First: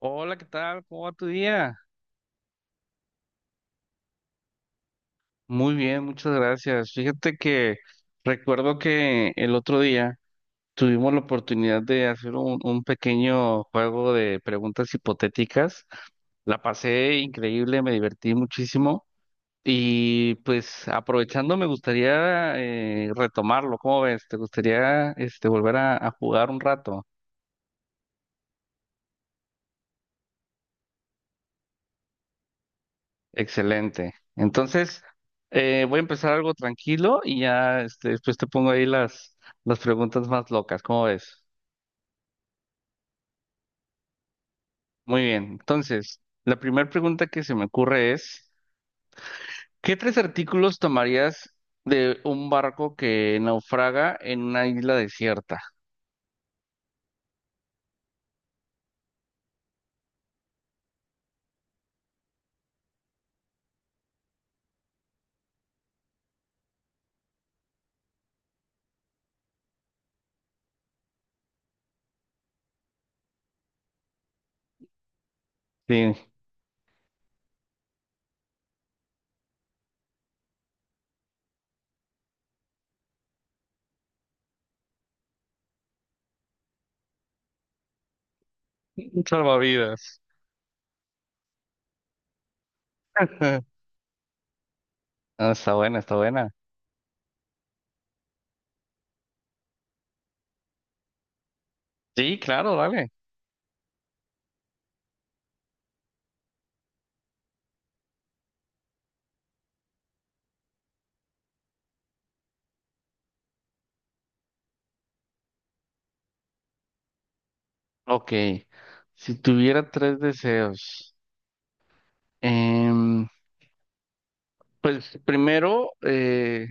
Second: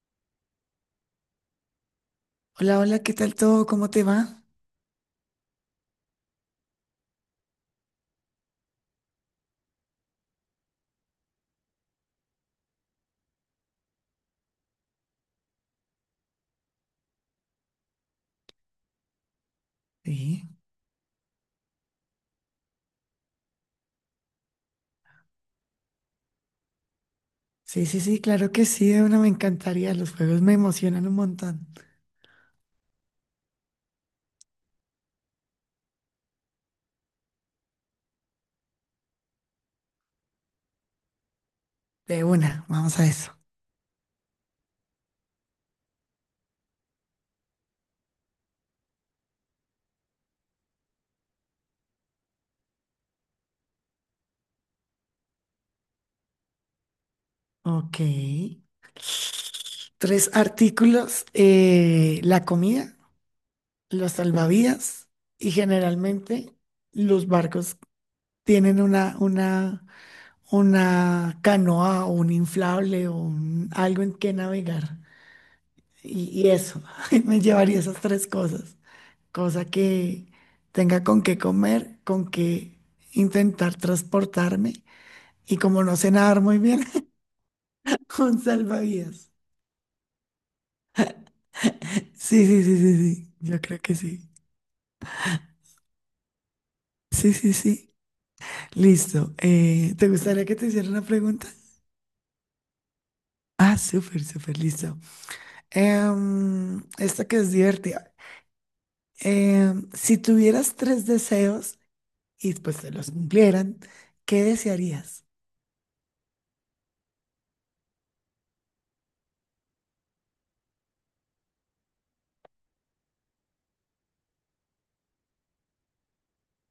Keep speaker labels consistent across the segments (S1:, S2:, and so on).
S1: Hola, ¿qué tal? ¿Cómo va tu día?
S2: Hola, hola, ¿qué tal todo? ¿Cómo te va?
S1: Muy bien, muchas gracias. Fíjate que recuerdo que el otro día tuvimos la oportunidad de hacer un pequeño juego de preguntas hipotéticas. La pasé increíble, me divertí muchísimo y
S2: Sí,
S1: pues aprovechando me gustaría retomarlo. ¿Cómo ves? ¿Te gustaría volver a jugar un rato?
S2: sí, sí, sí, claro que sí, de una me encantaría. Los juegos me emocionan un montón.
S1: Excelente. Entonces, voy a empezar algo tranquilo y ya este, después te pongo ahí las preguntas más locas. ¿Cómo ves?
S2: De una, vamos a eso.
S1: Muy bien. Entonces, la primera pregunta que se me ocurre es, ¿qué tres artículos tomarías de un barco que naufraga en una isla desierta?
S2: Ok. Tres artículos, la comida, los salvavidas y generalmente los barcos tienen una canoa o un inflable o algo en que navegar.
S1: Sí,
S2: Y eso, me llevaría esas tres cosas. Cosa que tenga con qué comer, con qué intentar transportarme. Y como no sé nadar muy bien, un
S1: un
S2: salvavidas.
S1: salvavidas.
S2: Sí, sí, sí, sí, sí. Yo creo que sí.
S1: Ah, está buena, está buena.
S2: Sí, sí, sí. Listo. ¿te gustaría que te hiciera una pregunta?
S1: Sí, claro, dale.
S2: Ah, súper, súper, listo. Esta que es divertida. Em, si tuvieras tres deseos y pues te los cumplieran, ¿qué desearías?
S1: Ok. Si tuviera tres deseos, em, pues primero,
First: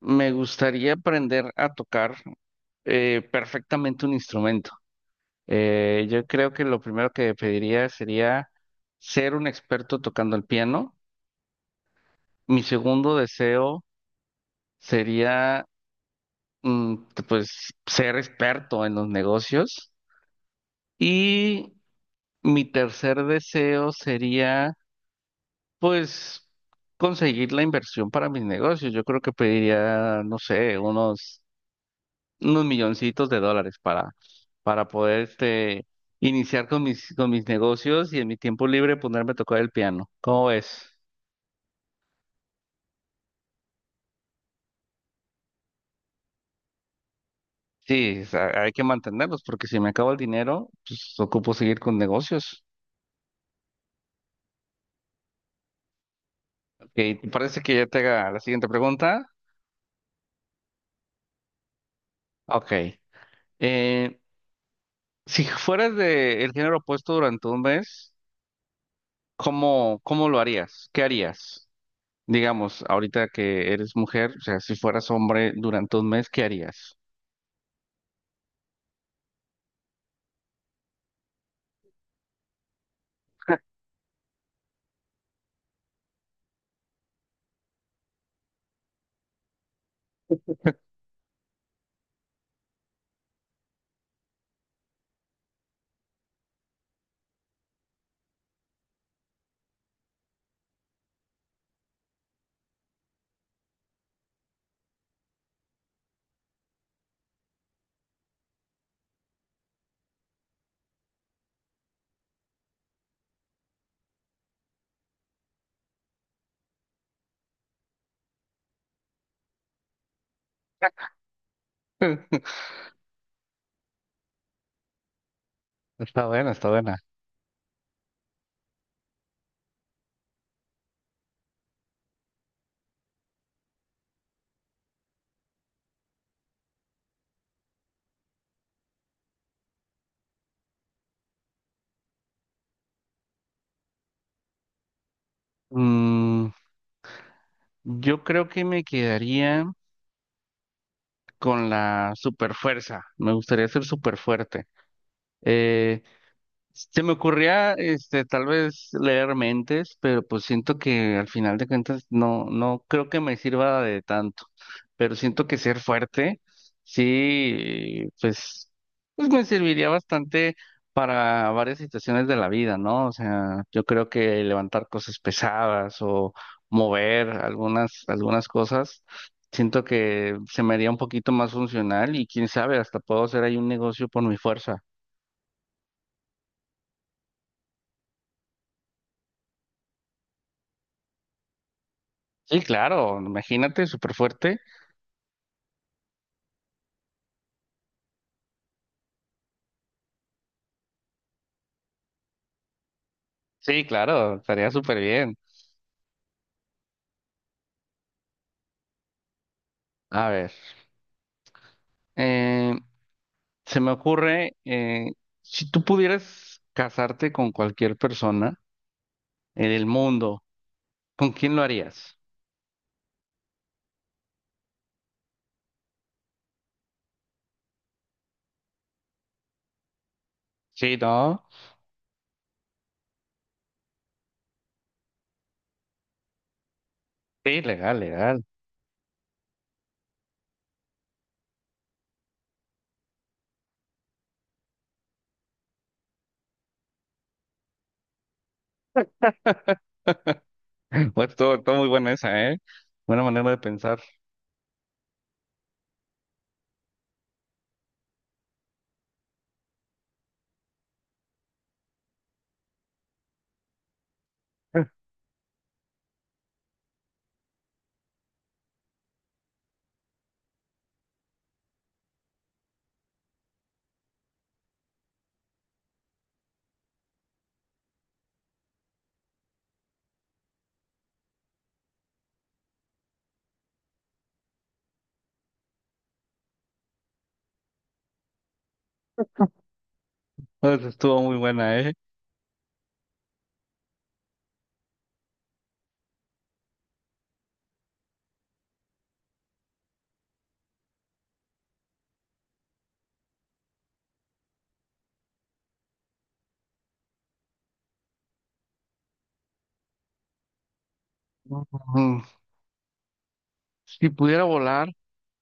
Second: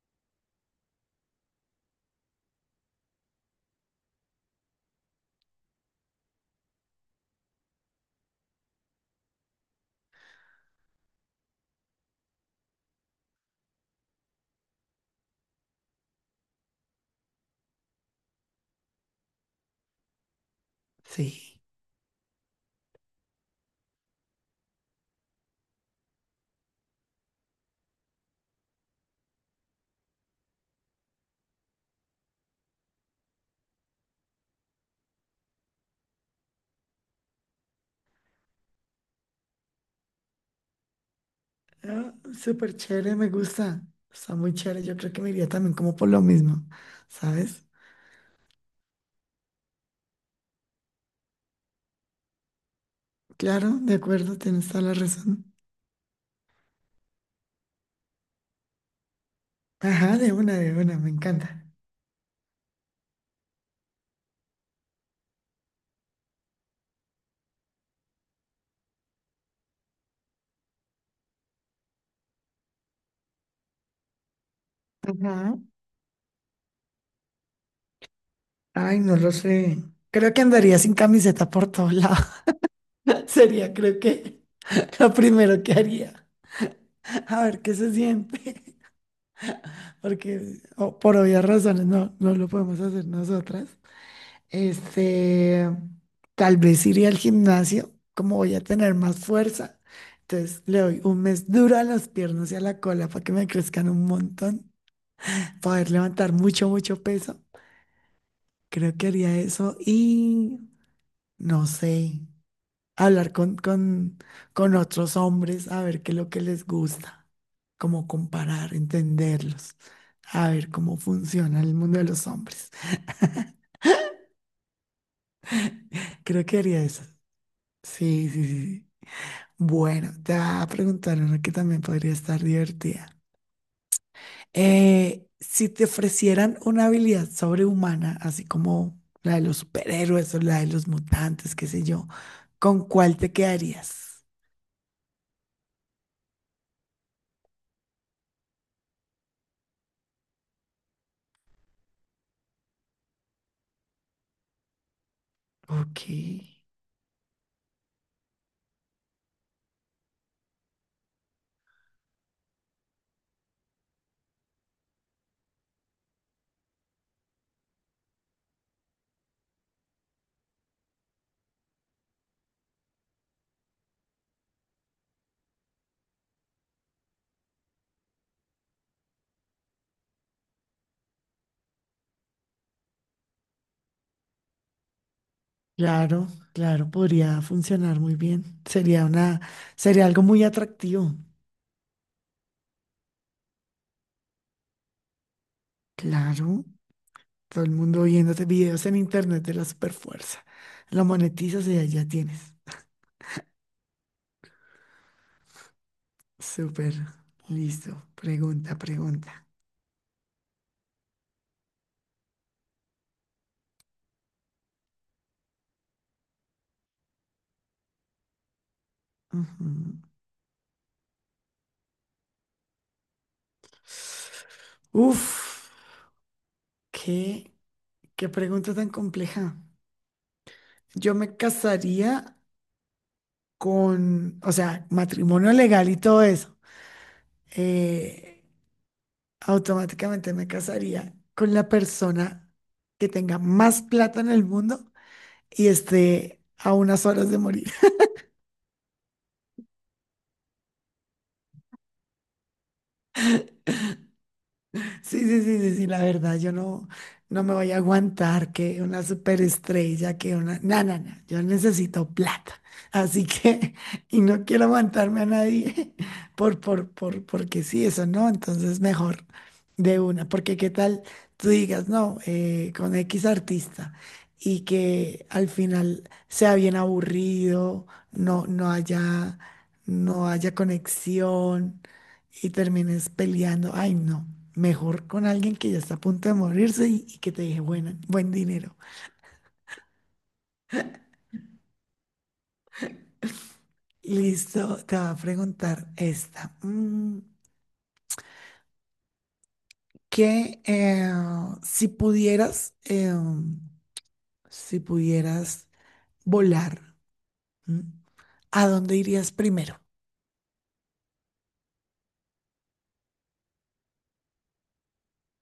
S1: me gustaría aprender a tocar perfectamente un instrumento. Yo creo que lo primero que pediría sería ser un experto tocando el piano. Mi segundo deseo sería, mm, pues, ser experto en los negocios.
S2: Sí.
S1: Y mi tercer deseo sería, pues, conseguir la inversión para mis negocios. Yo creo que pediría, no sé, unos milloncitos de dólares para poder este, iniciar con con mis negocios y en mi tiempo libre ponerme a tocar el piano. ¿Cómo ves?
S2: Ah, súper chévere, me gusta. Está muy chévere. Yo creo que me iría también como por lo mismo, ¿sabes?
S1: Sí, o sea, hay que mantenerlos porque si me acabo el dinero, pues ocupo seguir con negocios.
S2: Claro, de acuerdo, tienes toda la razón.
S1: Ok, ¿te parece que ya te haga la siguiente pregunta?
S2: Ajá, de una, me encanta.
S1: Ok. Eh, si fueras de el género opuesto durante un mes, ¿cómo lo harías? ¿Qué harías? Digamos, ahorita que eres mujer, o sea, si fueras hombre
S2: Ajá.
S1: durante un mes, ¿qué harías?
S2: Ay, no lo sé. Creo que andaría sin camiseta por todos lados. Sería, creo que, lo primero que haría. A ver qué se siente. Porque oh, por obvias razones no, no lo podemos hacer nosotras. Este, tal vez iría al gimnasio, como voy a tener más fuerza. Entonces le doy un mes duro a las piernas y a la cola para que me crezcan un montón, poder levantar mucho, mucho peso. Creo que haría eso y no sé, hablar con otros hombres a ver qué es lo que les gusta, como comparar, entenderlos, a ver cómo funciona el mundo de los hombres.
S1: Está
S2: Creo
S1: buena,
S2: que
S1: está
S2: haría
S1: buena.
S2: eso. Sí, sí, sí, sí. Bueno, te voy a preguntar una que también podría estar divertida. Si te ofrecieran una habilidad sobrehumana, así como la de los superhéroes o la de los mutantes, qué sé yo, ¿con cuál te quedarías?
S1: Mm, yo creo que me quedaría con la super fuerza. Me gustaría ser súper fuerte.
S2: Ok,
S1: Se me ocurría, este, tal vez leer mentes, pero pues siento que al final de cuentas no, no creo que me sirva de tanto. Pero siento que ser fuerte, sí, pues, pues me serviría bastante para varias situaciones de la vida, ¿no? O sea, yo creo que levantar cosas pesadas o mover algunas cosas, siento que se me haría un poquito más funcional y quién sabe, hasta puedo hacer ahí un negocio por mi fuerza.
S2: claro, claro, podría funcionar muy bien. Sería algo muy atractivo.
S1: Sí, claro, imagínate, súper fuerte.
S2: Claro, todo el mundo viéndote videos en internet de la superfuerza. Lo monetizas y ya tienes.
S1: Sí, claro, estaría súper bien.
S2: Súper. Listo. Pregunta, pregunta.
S1: A ver, eh, se me ocurre, si tú pudieras casarte con cualquier persona en el
S2: Ujú.
S1: mundo, ¿con quién lo harías?
S2: Uf, qué, qué pregunta tan compleja.
S1: Sí,
S2: Yo me
S1: ¿no?
S2: casaría con, o sea, matrimonio legal y todo eso.
S1: Sí, legal, legal.
S2: Eh, automáticamente me casaría con la persona que tenga más plata en el mundo y esté a unas horas de morir.
S1: Pues estuvo muy buena esa, ¿eh? Buena manera de pensar.
S2: Sí, sí, sí, sí, sí, la verdad, yo no, no me voy a aguantar que una superestrella, que una... No, no, no, yo necesito plata. Así que, y no quiero aguantarme a nadie porque sí, eso no, entonces mejor de una, porque qué tal tú digas, no, con X artista y que al final sea bien aburrido, no, no haya conexión y termines peleando. Ay, no, mejor con alguien que ya está a punto de morirse y que te deje buena, buen dinero.
S1: Pues, estuvo muy buena, ¿eh?
S2: Listo, te va a preguntar esta. Mm, que Si pudieras, si pudieras volar, ¿m? ¿A dónde irías primero?
S1: Ujú. Si pudiera volar,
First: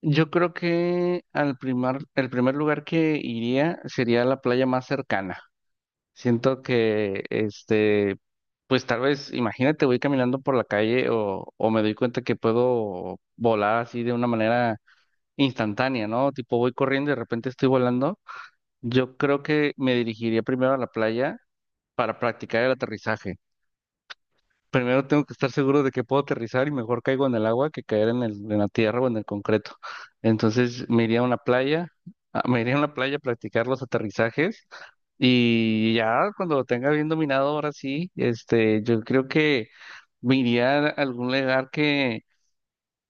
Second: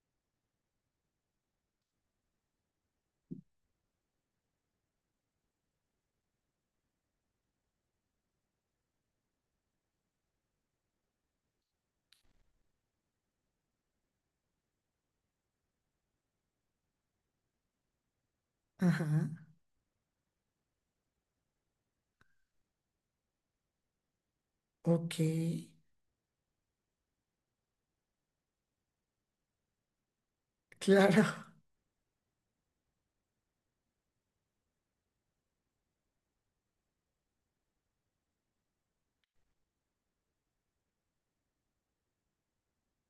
S1: yo creo que al el primer lugar que iría sería la playa más cercana. Siento que, este, pues tal vez, imagínate, voy caminando por la calle o me doy cuenta que puedo volar así de una manera instantánea, ¿no? Tipo, voy corriendo y de repente estoy volando. Yo
S2: Ajá,
S1: creo que me dirigiría primero a la playa para practicar el aterrizaje. Primero
S2: ok,
S1: tengo que estar seguro de que puedo aterrizar y mejor caigo en el agua que caer en en la tierra o en el concreto. Entonces me iría a
S2: claro,
S1: una playa, ah, me iría a una playa a practicar los aterrizajes y ya cuando lo tenga bien dominado, ahora sí, este, yo creo que me iría a algún lugar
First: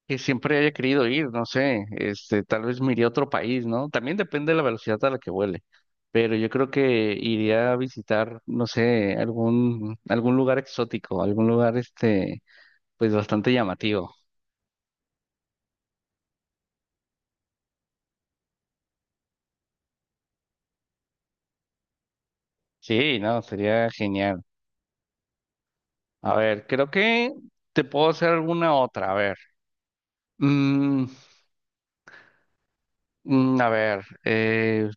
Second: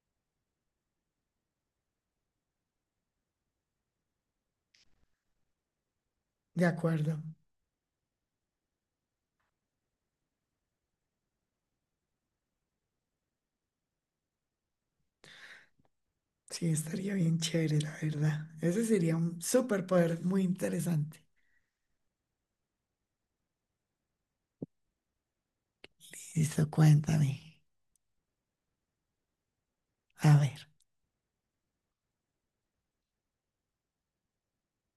S1: que siempre haya querido ir, no sé, este, tal vez me iría a otro país, ¿no? También depende de la velocidad a la que vuele, pero yo
S2: de
S1: creo que
S2: acuerdo.
S1: iría a visitar, no sé, algún lugar exótico, algún lugar, este, pues bastante llamativo.
S2: Sí, estaría bien chévere, la verdad. Ese sería un superpoder muy interesante.
S1: Sí, no, sería genial. A ver,
S2: Listo,
S1: creo
S2: cuéntame.
S1: que te puedo hacer alguna otra, a ver.
S2: A ver.
S1: Mm, a ver,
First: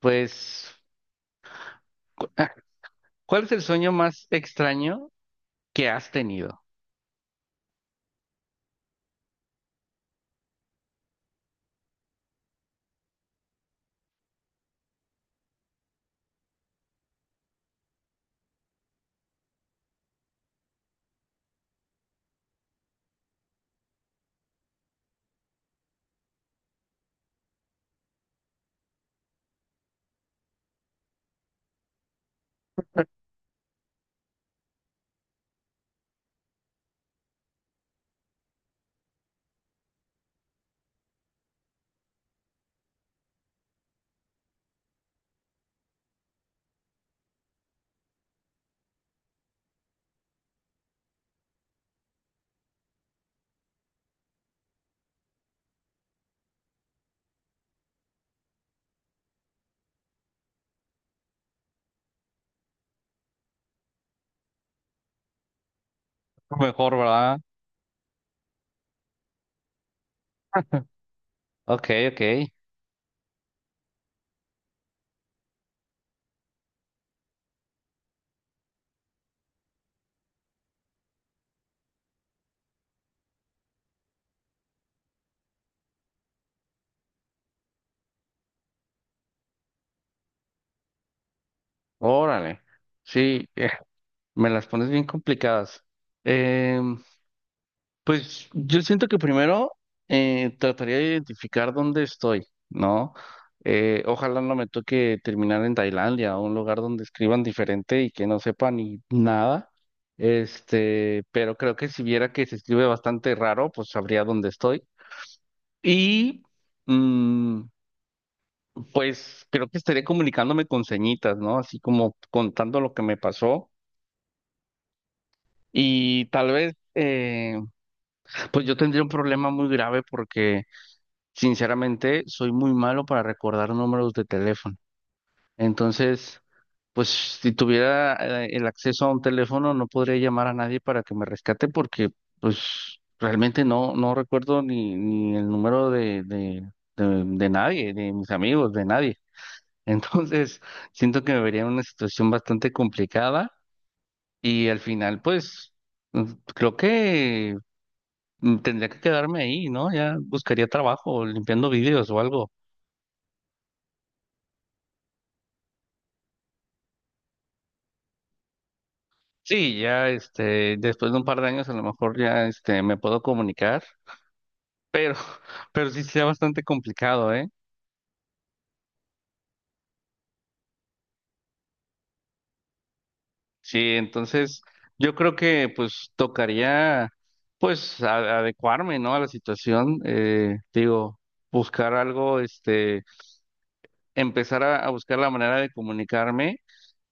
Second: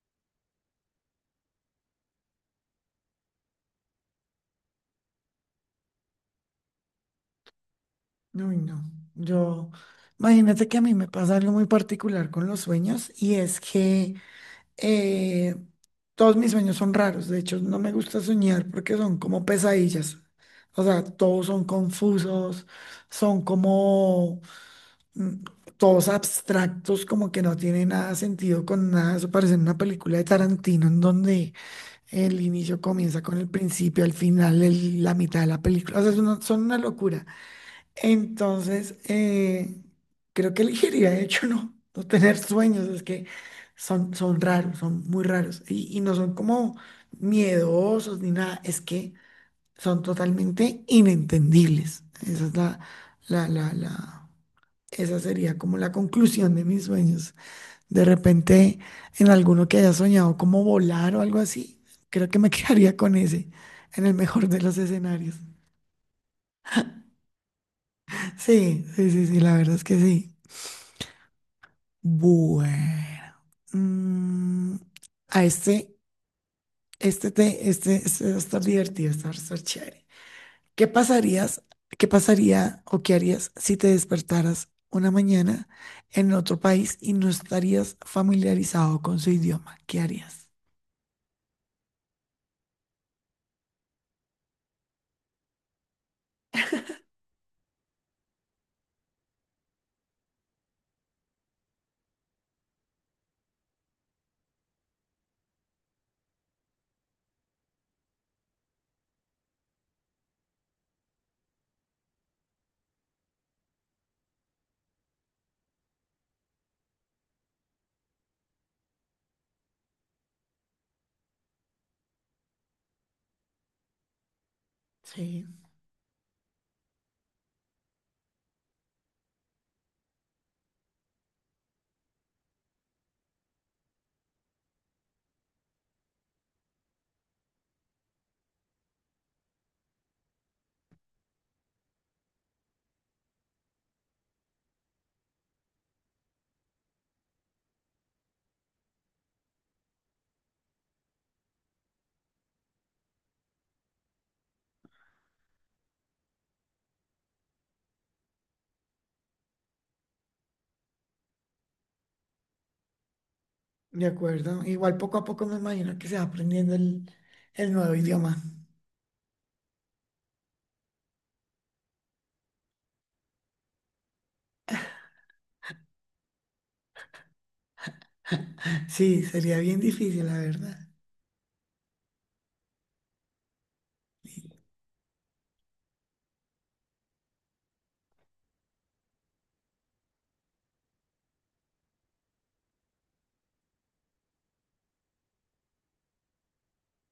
S1: pues, cu- ah, ¿cuál es el sueño más extraño que has tenido?
S2: Uy, no. Yo, imagínate que a mí me pasa algo muy particular con los sueños y es que eh, todos mis sueños son raros. De hecho, no me gusta soñar porque son como pesadillas. O sea, todos son confusos, son como mm, todos abstractos, como que no tiene nada sentido con nada. Eso parece una película de Tarantino en donde el inicio comienza con el principio, al final la mitad de la película. O sea, son una locura. Entonces, creo que elegiría, de hecho, no, no tener sueños, es que son, son raros, son muy raros y no son como miedosos ni nada, es que son totalmente inentendibles. Esa es la, la, la, esa sería como la conclusión de mis sueños. De repente, en alguno que haya soñado como volar o algo así, creo que me quedaría con ese, en el mejor de los escenarios.
S1: Mejor, ¿verdad?
S2: Sí, sí, sí, sí, la verdad es que sí.
S1: Ok, ok.
S2: Bueno, mm, a este, este, te, este va a estar divertido, este va a estar chévere. ¿Qué pasarías, ¿Qué pasaría o qué harías si te despertaras una mañana en otro país y no estarías familiarizado con su idioma? ¿Qué harías?
S1: Órale. Sí, me las pones bien complicadas. Em, Pues yo siento que primero trataría de identificar dónde estoy, ¿no? Ojalá no me toque terminar en Tailandia, o un lugar donde escriban diferente y que no sepa ni nada. Este, pero creo que si viera que se escribe bastante raro, pues sabría dónde estoy. Y mm, pues creo que estaría comunicándome con señitas, ¿no? Así como contando lo que me pasó.
S2: Sí,
S1: Y tal vez, pues yo tendría un problema muy grave porque sinceramente, soy muy malo para recordar números de teléfono. Entonces, pues si tuviera el acceso a un teléfono, no podría llamar a nadie para que me rescate porque, pues, realmente no, no recuerdo ni el número de nadie, de mis amigos, de nadie. Entonces, siento que me vería en una situación bastante complicada y al final, pues, creo que tendría que quedarme ahí, ¿no? Ya buscaría trabajo limpiando vídeos o algo.
S2: de acuerdo. Igual poco a poco me imagino que se va aprendiendo el nuevo idioma.
S1: Sí, ya este, después de un par de años a lo mejor ya este, me puedo comunicar, pero sí sea bastante complicado, ¿eh?
S2: Sí, sería bien difícil, la verdad.
S1: Sí, entonces yo creo que pues tocaría pues adecuarme, ¿no? A la situación, digo, buscar algo, este, empezar a buscar la manera de comunicarme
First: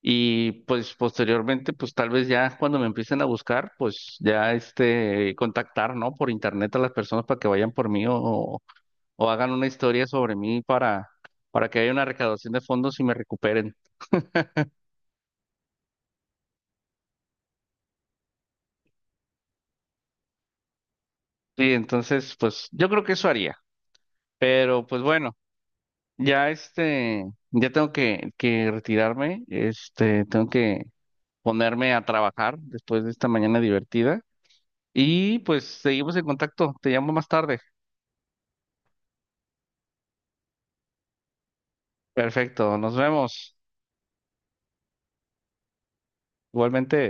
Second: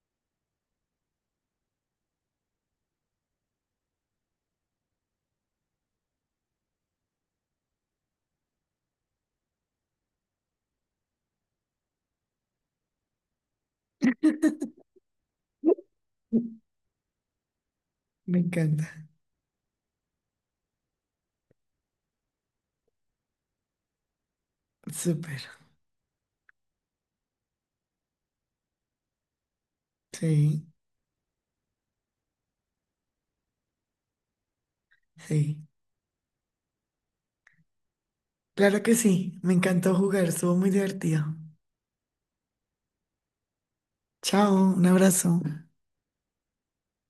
S1: y pues posteriormente pues tal vez ya cuando me empiecen a buscar pues ya este, contactar, ¿no? Por internet a las personas para que vayan por mí o hagan una historia sobre mí para que haya una recaudación de fondos y me recuperen.
S2: Me encanta.
S1: Sí, entonces, pues yo creo que eso haría. Pero pues bueno,
S2: Súper.
S1: ya este, ya tengo que retirarme, este, tengo
S2: Sí,
S1: que ponerme a trabajar después de esta mañana divertida. Y
S2: sí.
S1: pues seguimos en contacto, te llamo más tarde.
S2: Claro que sí, me encantó jugar, estuvo muy divertido.
S1: Perfecto, nos vemos.
S2: Chao, un abrazo.
S1: Igualmente.